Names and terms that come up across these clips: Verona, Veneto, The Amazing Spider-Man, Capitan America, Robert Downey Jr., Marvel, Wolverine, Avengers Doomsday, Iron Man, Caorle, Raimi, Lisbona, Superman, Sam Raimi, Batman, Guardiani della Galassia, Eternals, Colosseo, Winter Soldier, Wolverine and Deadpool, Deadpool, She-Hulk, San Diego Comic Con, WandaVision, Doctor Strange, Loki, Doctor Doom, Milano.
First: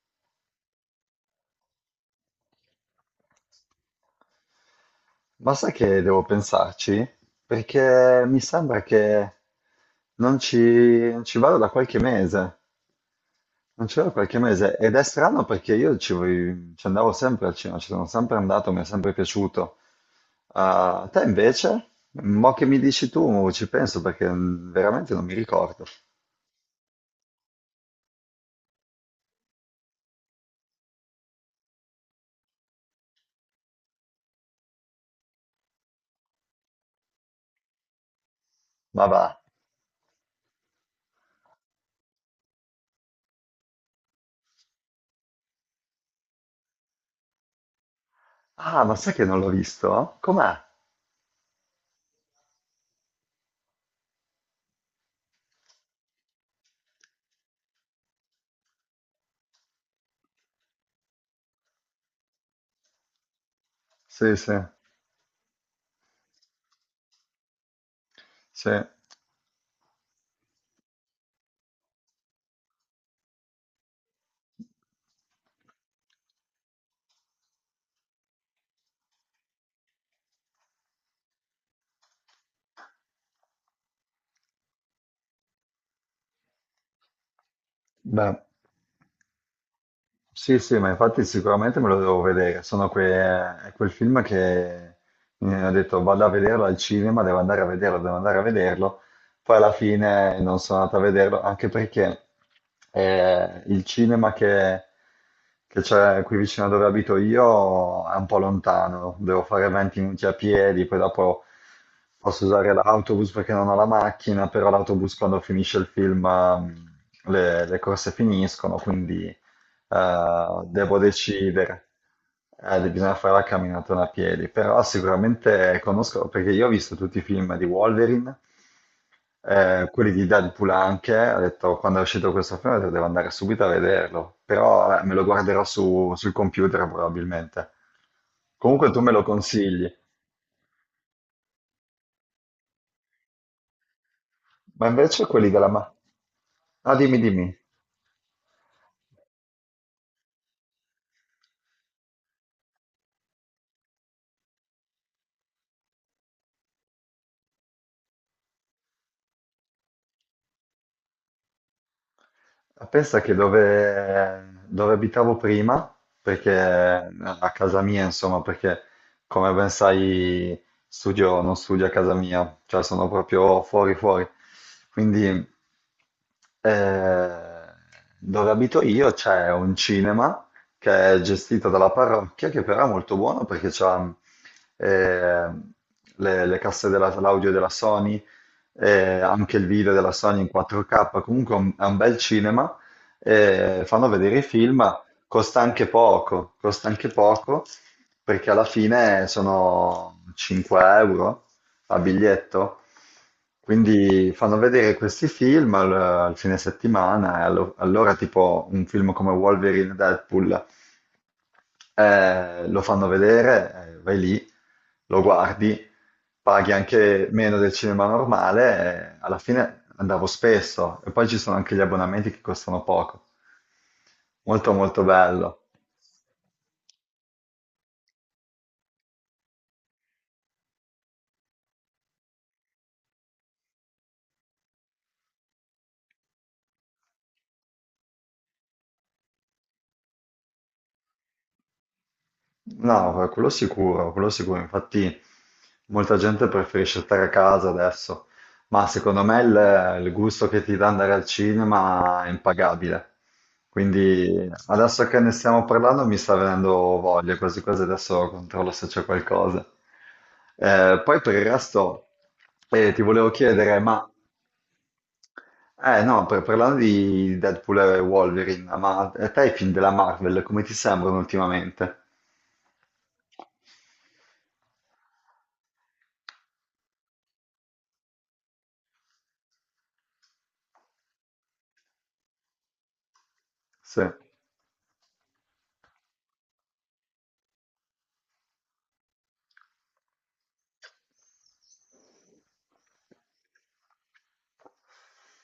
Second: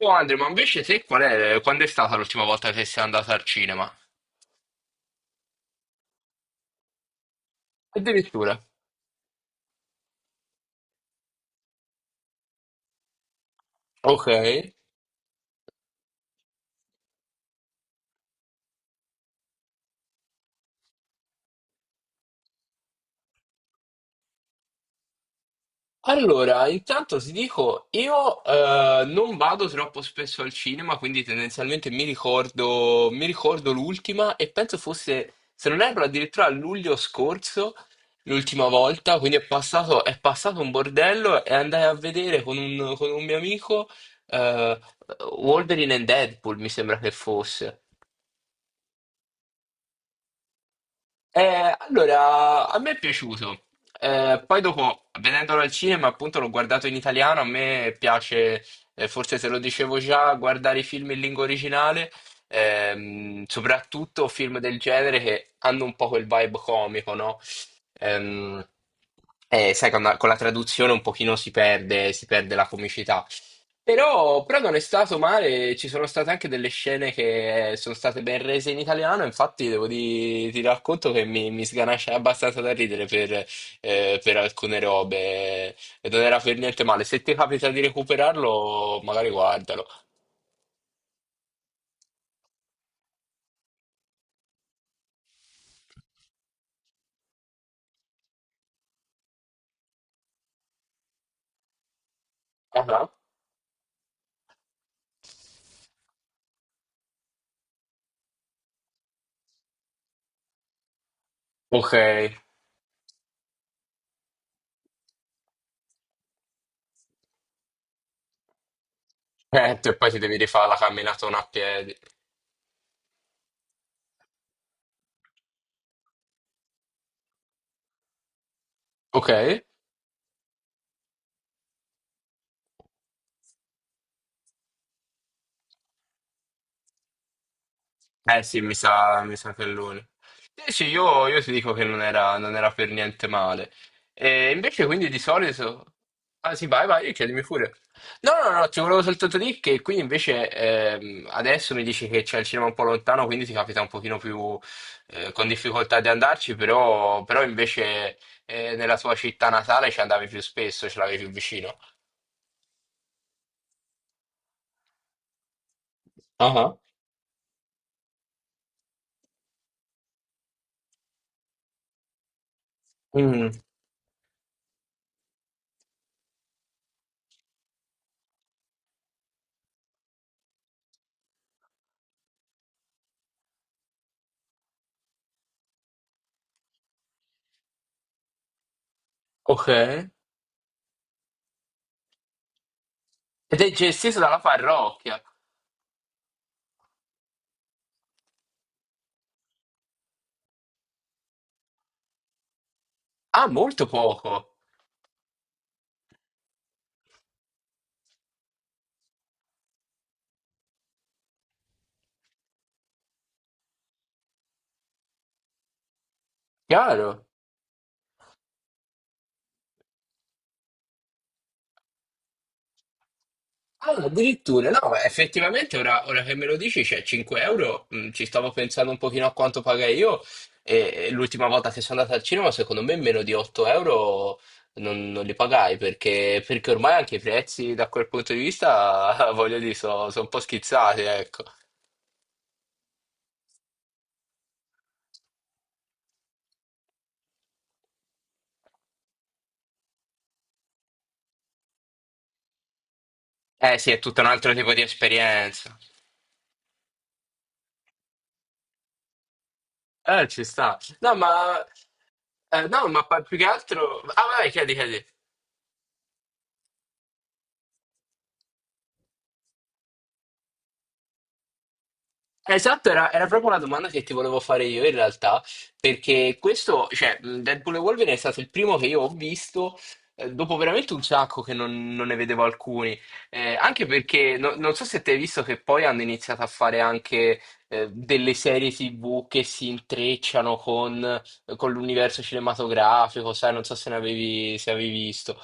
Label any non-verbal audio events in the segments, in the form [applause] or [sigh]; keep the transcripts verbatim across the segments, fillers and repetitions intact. Oh Andre, ma invece te qual è, quando è stata l'ultima volta che sei andata al cinema? Ma sai che devo pensarci? Perché mi Addirittura. sembra che non ci, non ci vado da qualche mese, non ci vado da Ok. qualche mese ed è strano perché io ci, voi- ci andavo sempre al cinema, ci sono sempre andato, mi è sempre piaciuto. A te invece? Mo che mi dici tu, ci penso perché mm, veramente non mi ricordo. Allora, intanto ti dico, io eh, non vado troppo spesso al cinema, quindi tendenzialmente mi ricordo, mi ricordo l'ultima e penso fosse, se non erro, addirittura a luglio scorso, l'ultima Ma volta, va. quindi è passato, è passato un bordello e andai a vedere con un, con un mio amico eh, Wolverine and Deadpool, mi sembra che fosse. Ah, ma sai che non l'ho visto? Com'è? Eh, allora, a me è piaciuto. Eh, poi dopo, vedendolo al cinema, appunto, l'ho guardato in italiano. A me piace, eh, forse te lo dicevo già, guardare i film in lingua originale, ehm, soprattutto Sì, sì, film del genere che hanno un po' quel vibe comico, no? Ehm, sì. eh, sai, con la, con la traduzione un pochino si perde, si perde la comicità. Però, però non è stato male, ci sono state anche delle scene che sono state ben rese in italiano, infatti devo di, ti racconto che mi, mi sganascia abbastanza da ridere per, eh, per alcune robe e non era per niente male. Se ti capita di Beh, recuperarlo, magari guardalo. sì, sì, ma infatti sicuramente me lo devo vedere. Sono que- è quel film che mi ho detto vado a vederlo al cinema, devo andare a vederlo, devo andare a vederlo. Poi alla fine non sono andato a vederlo, anche perché Ah, ah. eh, il cinema che, che c'è qui vicino a dove abito io è un po' lontano, devo fare venti minuti a piedi, poi dopo Ok. Eh, posso usare l'autobus perché non ho la macchina, però l'autobus quando finisce il film ehm, le, le corse finiscono, quindi eh, e poi ti devi rifare la devo camminatona a decidere. piedi. Eh, bisogna fare la camminata a piedi, però sicuramente conosco, perché io ho visto tutti i film di Wolverine, Ok. eh, quelli di Deadpool anche, ho detto quando è uscito questo film ho detto, devo andare subito a vederlo, però vabbè, me lo guarderò su- sul computer probabilmente. Eh sì, mi Comunque tu me sa, lo mi sa che è consigli, lui. Eh sì, io, io ti dico che non era, non era per niente male. E invece ma quindi di invece quelli della... solito... Ma... Ah sì, vai, Ah, vai, dimmi, chiedimi dimmi. pure. No, no, no, ti volevo soltanto dire che qui invece ehm, adesso mi dici che c'è il cinema un po' lontano, quindi ti capita un pochino più eh, con difficoltà di andarci, però, però invece eh, nella tua città natale ci andavi più spesso, ce l'avevi più vicino. Ah, pensa che dove, dove abitavo prima, perché Ah, eh, ah. a casa mia, insomma, perché come ben sai, studio, non studio a casa mia, cioè sono Mm, proprio fuori fuori. Quindi eh, dove abito io c'è un cinema che è gestito dalla parrocchia, che però è molto buono perché c'ha eh, le, le casse della- l'audio della Sony, eh, anche il ok. video Ed della Sony in quattro K, comunque è un, è un bel cinema, è eh, fanno gestito vedere dalla i film, parrocchia. costa anche poco, costa anche poco, perché alla fine sono cinque euro a biglietto, Ah, molto quindi poco. fanno vedere questi film al, al fine settimana, e allo- allora tipo un film come Wolverine e Deadpool eh, lo fanno vedere, eh, vai lì, lo guardi, paghi Chiaro. anche meno del cinema normale, eh, alla fine andavo spesso e poi ci sono anche gli abbonamenti che costano poco. Ah, addirittura, Molto no, molto bello. effettivamente ora, ora che me lo dici, c'è cinque euro, mm, ci stavo pensando un pochino a quanto pagai io e, e l'ultima volta che sono andato al cinema, secondo me meno di otto euro non, non li pagai perché, perché ormai anche i prezzi da quel punto di vista, [laughs] voglio dire, sono un po' schizzati, ecco. No, eh, quello sicuro, quello sicuro. Infatti molta gente preferisce stare a casa adesso, ma secondo me il, il gusto che ti dà andare al cinema è impagabile. Eh sì, è tutto un Quindi altro tipo di adesso che ne stiamo esperienza. parlando mi sta venendo voglia, quasi quasi adesso controllo se c'è qualcosa. Eh, ci sta. Eh, No, poi per il ma, resto eh, no, eh, ti ma pa- volevo più che chiedere, altro... ma... Ah, vai, chiedi, chiedi. Eh no, per- parlando di Deadpool e Wolverine, ma a te i film della Marvel come ti sembrano ultimamente? Esatto, era, era proprio una domanda che ti volevo fare io in realtà, perché questo, cioè, mh, Deadpool e Wolverine è stato il primo che io ho visto, eh, dopo veramente un sacco che non, non ne vedevo alcuni. Eh, anche Sì. perché no- non so se te hai visto che poi hanno iniziato a fare anche eh, delle serie T V che si intrecciano con, con l'universo cinematografico, sai, non so se ne avevi, se avevi visto.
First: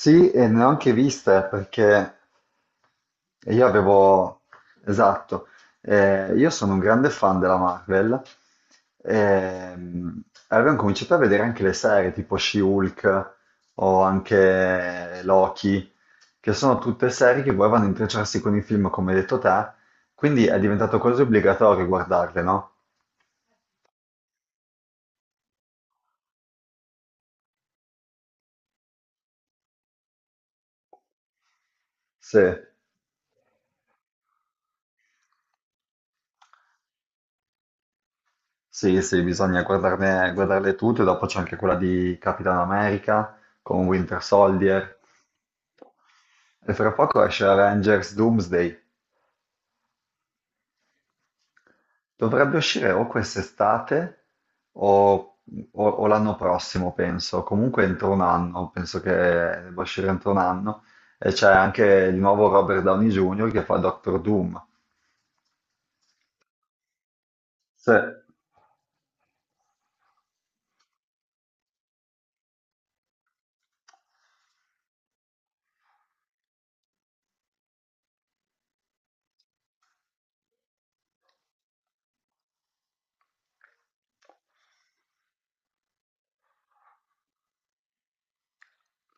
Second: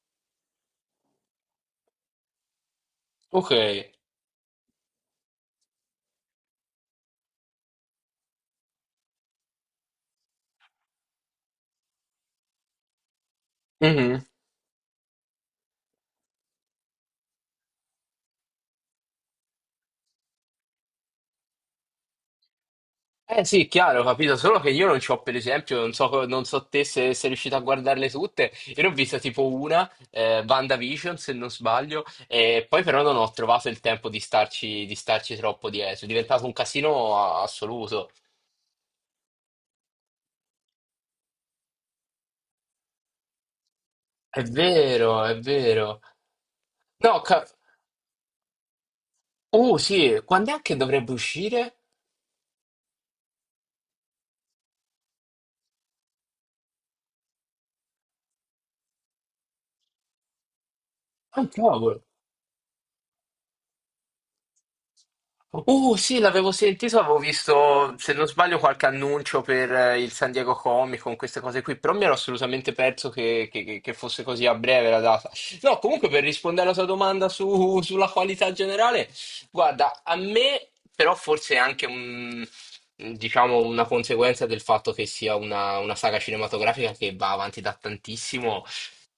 Sì, e ne ho anche viste perché Ok. io avevo, esatto, eh, io sono un grande fan della Marvel, ehm, e avevo cominciato a vedere anche le serie tipo She-Hulk o anche Loki, che sono tutte serie che poi vanno a intrecciarsi con i film, come hai detto te, quindi è diventato quasi obbligatorio guardarle, no? Eh sì, chiaro, ho capito, solo che io non ci ho, per esempio, non so, co- non so te se sei riuscito a guardarle tutte, io ne ho vista tipo una, eh, WandaVision se non sbaglio, Sì. e poi però non ho trovato il tempo di starci, di starci troppo dietro, è diventato un casino a- assoluto. Sì, sì, bisogna guardarne, guardarle tutte, dopo c'è anche quella di Capitan America con Winter È Soldier vero, è vero. e fra No, poco esce ca- Avengers Doomsday. uh sì, quando è che dovrebbe uscire? Dovrebbe uscire o quest'estate o, o- o l'anno prossimo, penso, comunque entro un anno, penso che debba uscire entro un anno e Ah, c'è anche cavolo. il nuovo Robert Downey junior che fa Doctor Doom. Uh, sì, l'avevo sentito, avevo Sì, visto, se non sbaglio, qualche annuncio per eh, il San Diego Comic Con, queste cose qui, però mi ero assolutamente perso che, che- che- che fosse così a breve la data. No, comunque per rispondere alla tua domanda su- sulla qualità generale, guarda, a me però forse è anche un, diciamo, una conseguenza del fatto che sia una, una saga cinematografica che va avanti da tantissimo.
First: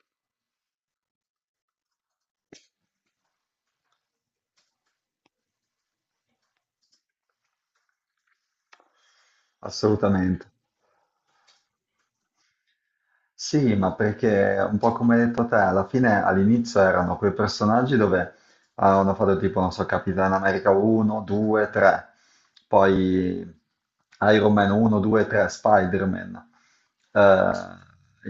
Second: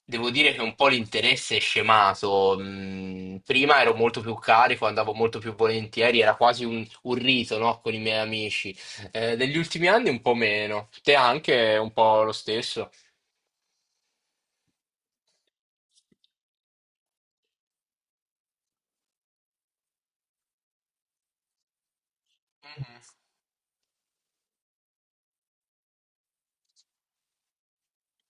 Devo dire che un po' l'interesse è scemato. Mm, prima ero molto più carico, andavo molto più volentieri, era quasi un, un rito, no? Con i miei amici. Eh, negli ultimi anni un po' assolutamente. meno. Te anche un po' lo stesso? Sì, ma perché un po' come hai detto te, alla fine all'inizio erano quei personaggi dove avevano fatto tipo, non so, Capitan America uno, due, tre, Mhm. poi Iron Man uno, due, tre, Spider-Man. Eh,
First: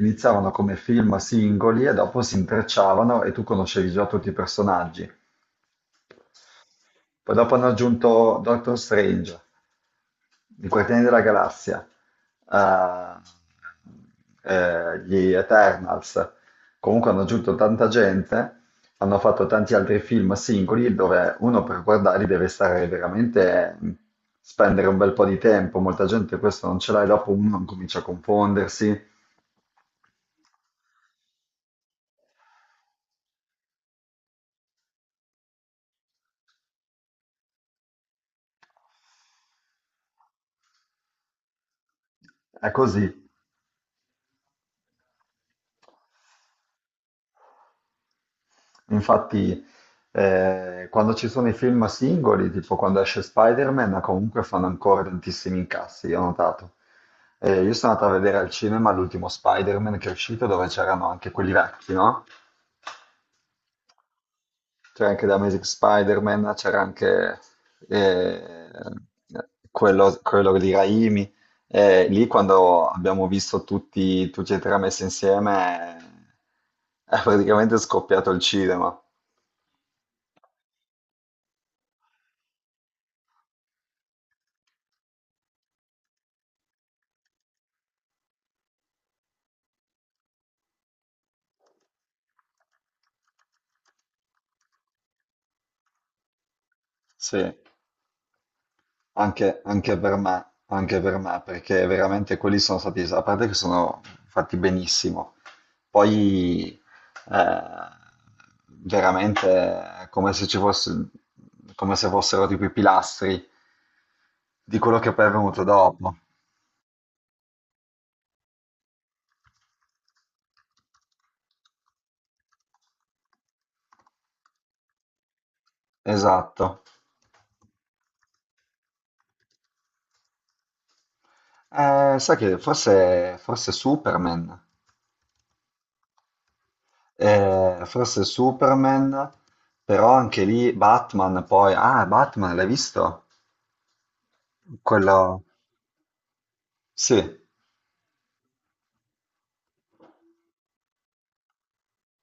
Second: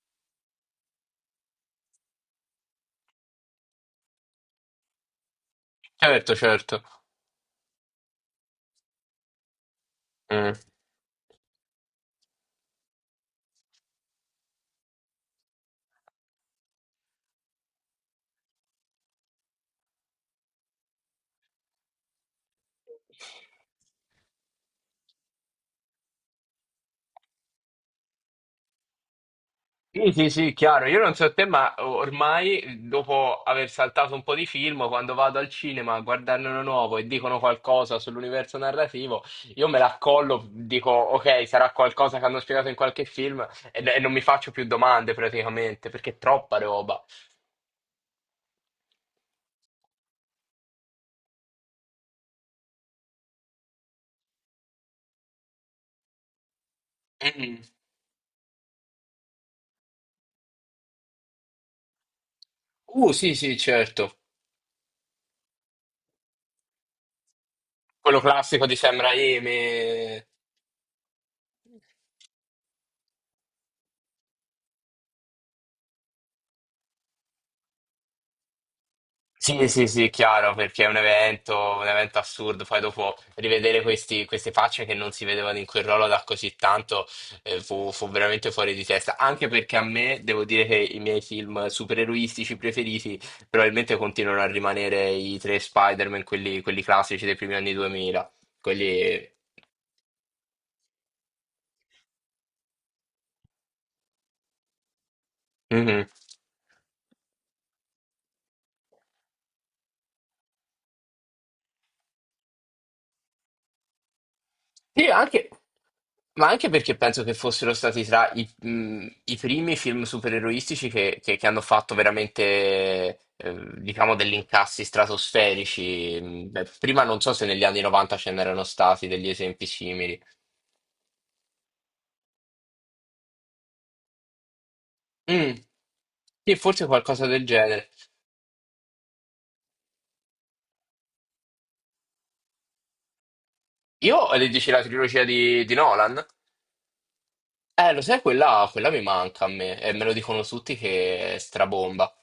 iniziavano come film singoli e dopo si intrecciavano e tu conoscevi già tutti i personaggi. Certo, certo. Poi dopo hanno aggiunto Doctor Strange, Mm. i Guardiani della Galassia, eh, eh, gli Eternals. Comunque hanno aggiunto tanta gente, hanno fatto tanti altri film singoli dove uno per guardarli deve stare veramente, mh, spendere un bel po' di tempo. Molta gente questo non ce l'ha e dopo uno comincia a confondersi. Sì, sì, sì, chiaro. Io non so te, ma ormai dopo aver saltato un po' di film, quando vado al cinema a guardarne uno nuovo e dicono qualcosa sull'universo narrativo, io me l'accollo, dico ok, sarà qualcosa che hanno spiegato È in qualche così. film e, e non mi faccio più domande praticamente, perché è troppa roba. Infatti, eh, quando ci sono i film singoli, tipo quando esce Spider-Man, comunque fanno ancora tantissimi incassi, io ho notato. Mm. Eh, io sono andato a vedere al cinema l'ultimo Spider-Man che è uscito, dove c'erano anche quelli vecchi, no? Uh, sì, sì, certo. C'era anche The Amazing Spider-Man, c'era anche Quello classico eh, di Sam quello, Raimi. quello di Raimi. Eh, lì quando abbiamo visto tutti, tutti e tre messi insieme, eh, è praticamente scoppiato il cinema. Sì, sì, sì, chiaro, perché è un evento, un evento assurdo. Poi dopo rivedere questi- queste facce che non si vedevano in quel ruolo da così tanto, eh, fu, fu veramente fuori di testa. Anche perché a me, devo dire che i miei film supereroistici preferiti probabilmente continuano a rimanere i tre Spider-Man, quelli, quelli classici dei Sì. primi anni duemila. Quelli... Anche, anche per me, anche per me, perché veramente quelli sono stati, a parte che sono fatti benissimo, Mhm. poi eh, veramente è come se ci fosse, come se fossero tipo i pilastri di quello Sì, che poi è anche, venuto dopo. ma anche perché penso che fossero stati tra i, mh, i primi film supereroistici che, che- che hanno fatto veramente, eh, diciamo, degli incassi stratosferici. Mh, beh, Esatto. prima non so se negli anni novanta ce n'erano stati degli esempi simili. Eh, sai che forse, forse Superman, Mm, sì, forse qualcosa del eh, genere. forse Superman, però anche lì Batman, poi, ah, Batman, l'hai visto? Io, eh, dici la trilogia Quello, di, di Nolan? sì. Eh, lo sai, quella, quella mi manca a me, e me lo dicono tutti che è strabomba.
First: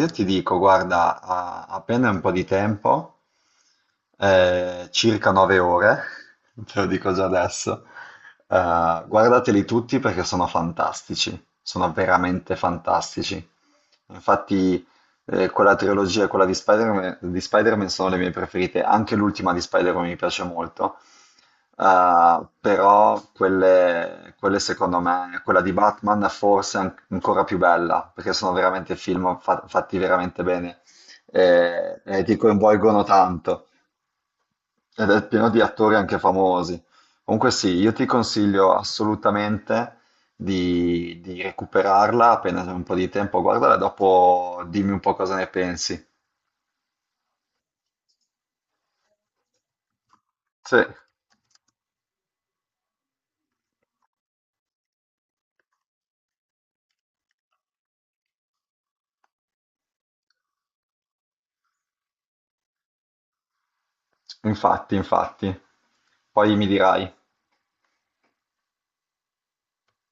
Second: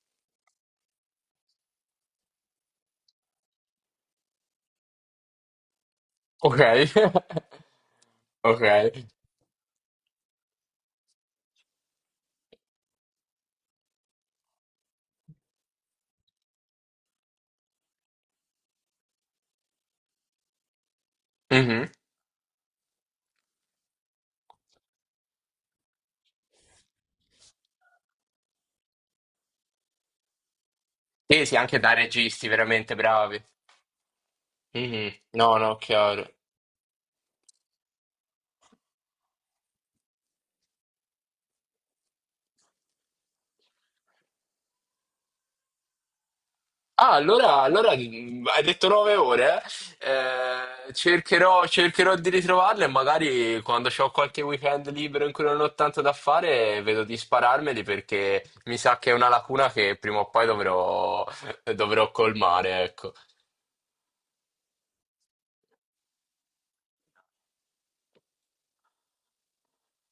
Io ti dico, guarda, a- appena un po' di tempo, eh, circa nove ore, Ok. [laughs] te lo dico già [laughs] adesso, Ok. eh, guardateli tutti perché sono fantastici, sono veramente fantastici. Infatti, eh, quella trilogia e quella di Spider-Man di Spider-Man sono le mie preferite, anche l'ultima di Spider-Man mi piace molto. Mhm. Uh, però quelle, quelle secondo me, quella di Batman forse è an- ancora più bella, perché sono veramente film fa- fatti veramente bene Sì, sì, anche da e, e ti registi veramente coinvolgono bravi. tanto Mhm. ed è pieno No, di no, attori anche chiaro. famosi. Comunque sì, io ti consiglio assolutamente di, di recuperarla appena c'è un po' di tempo, guardala e dopo dimmi un po' cosa ne pensi. Ah, allora, allora mh, hai detto nove ore, eh? Sì, Eh, cercherò, cercherò di ritrovarle e magari quando ho qualche weekend libero in cui non ho tanto da fare, vedo di spararmeli perché mi sa che è una lacuna che prima o poi dovrò, dovrò colmare, ecco. infatti, infatti. Poi mi dirai.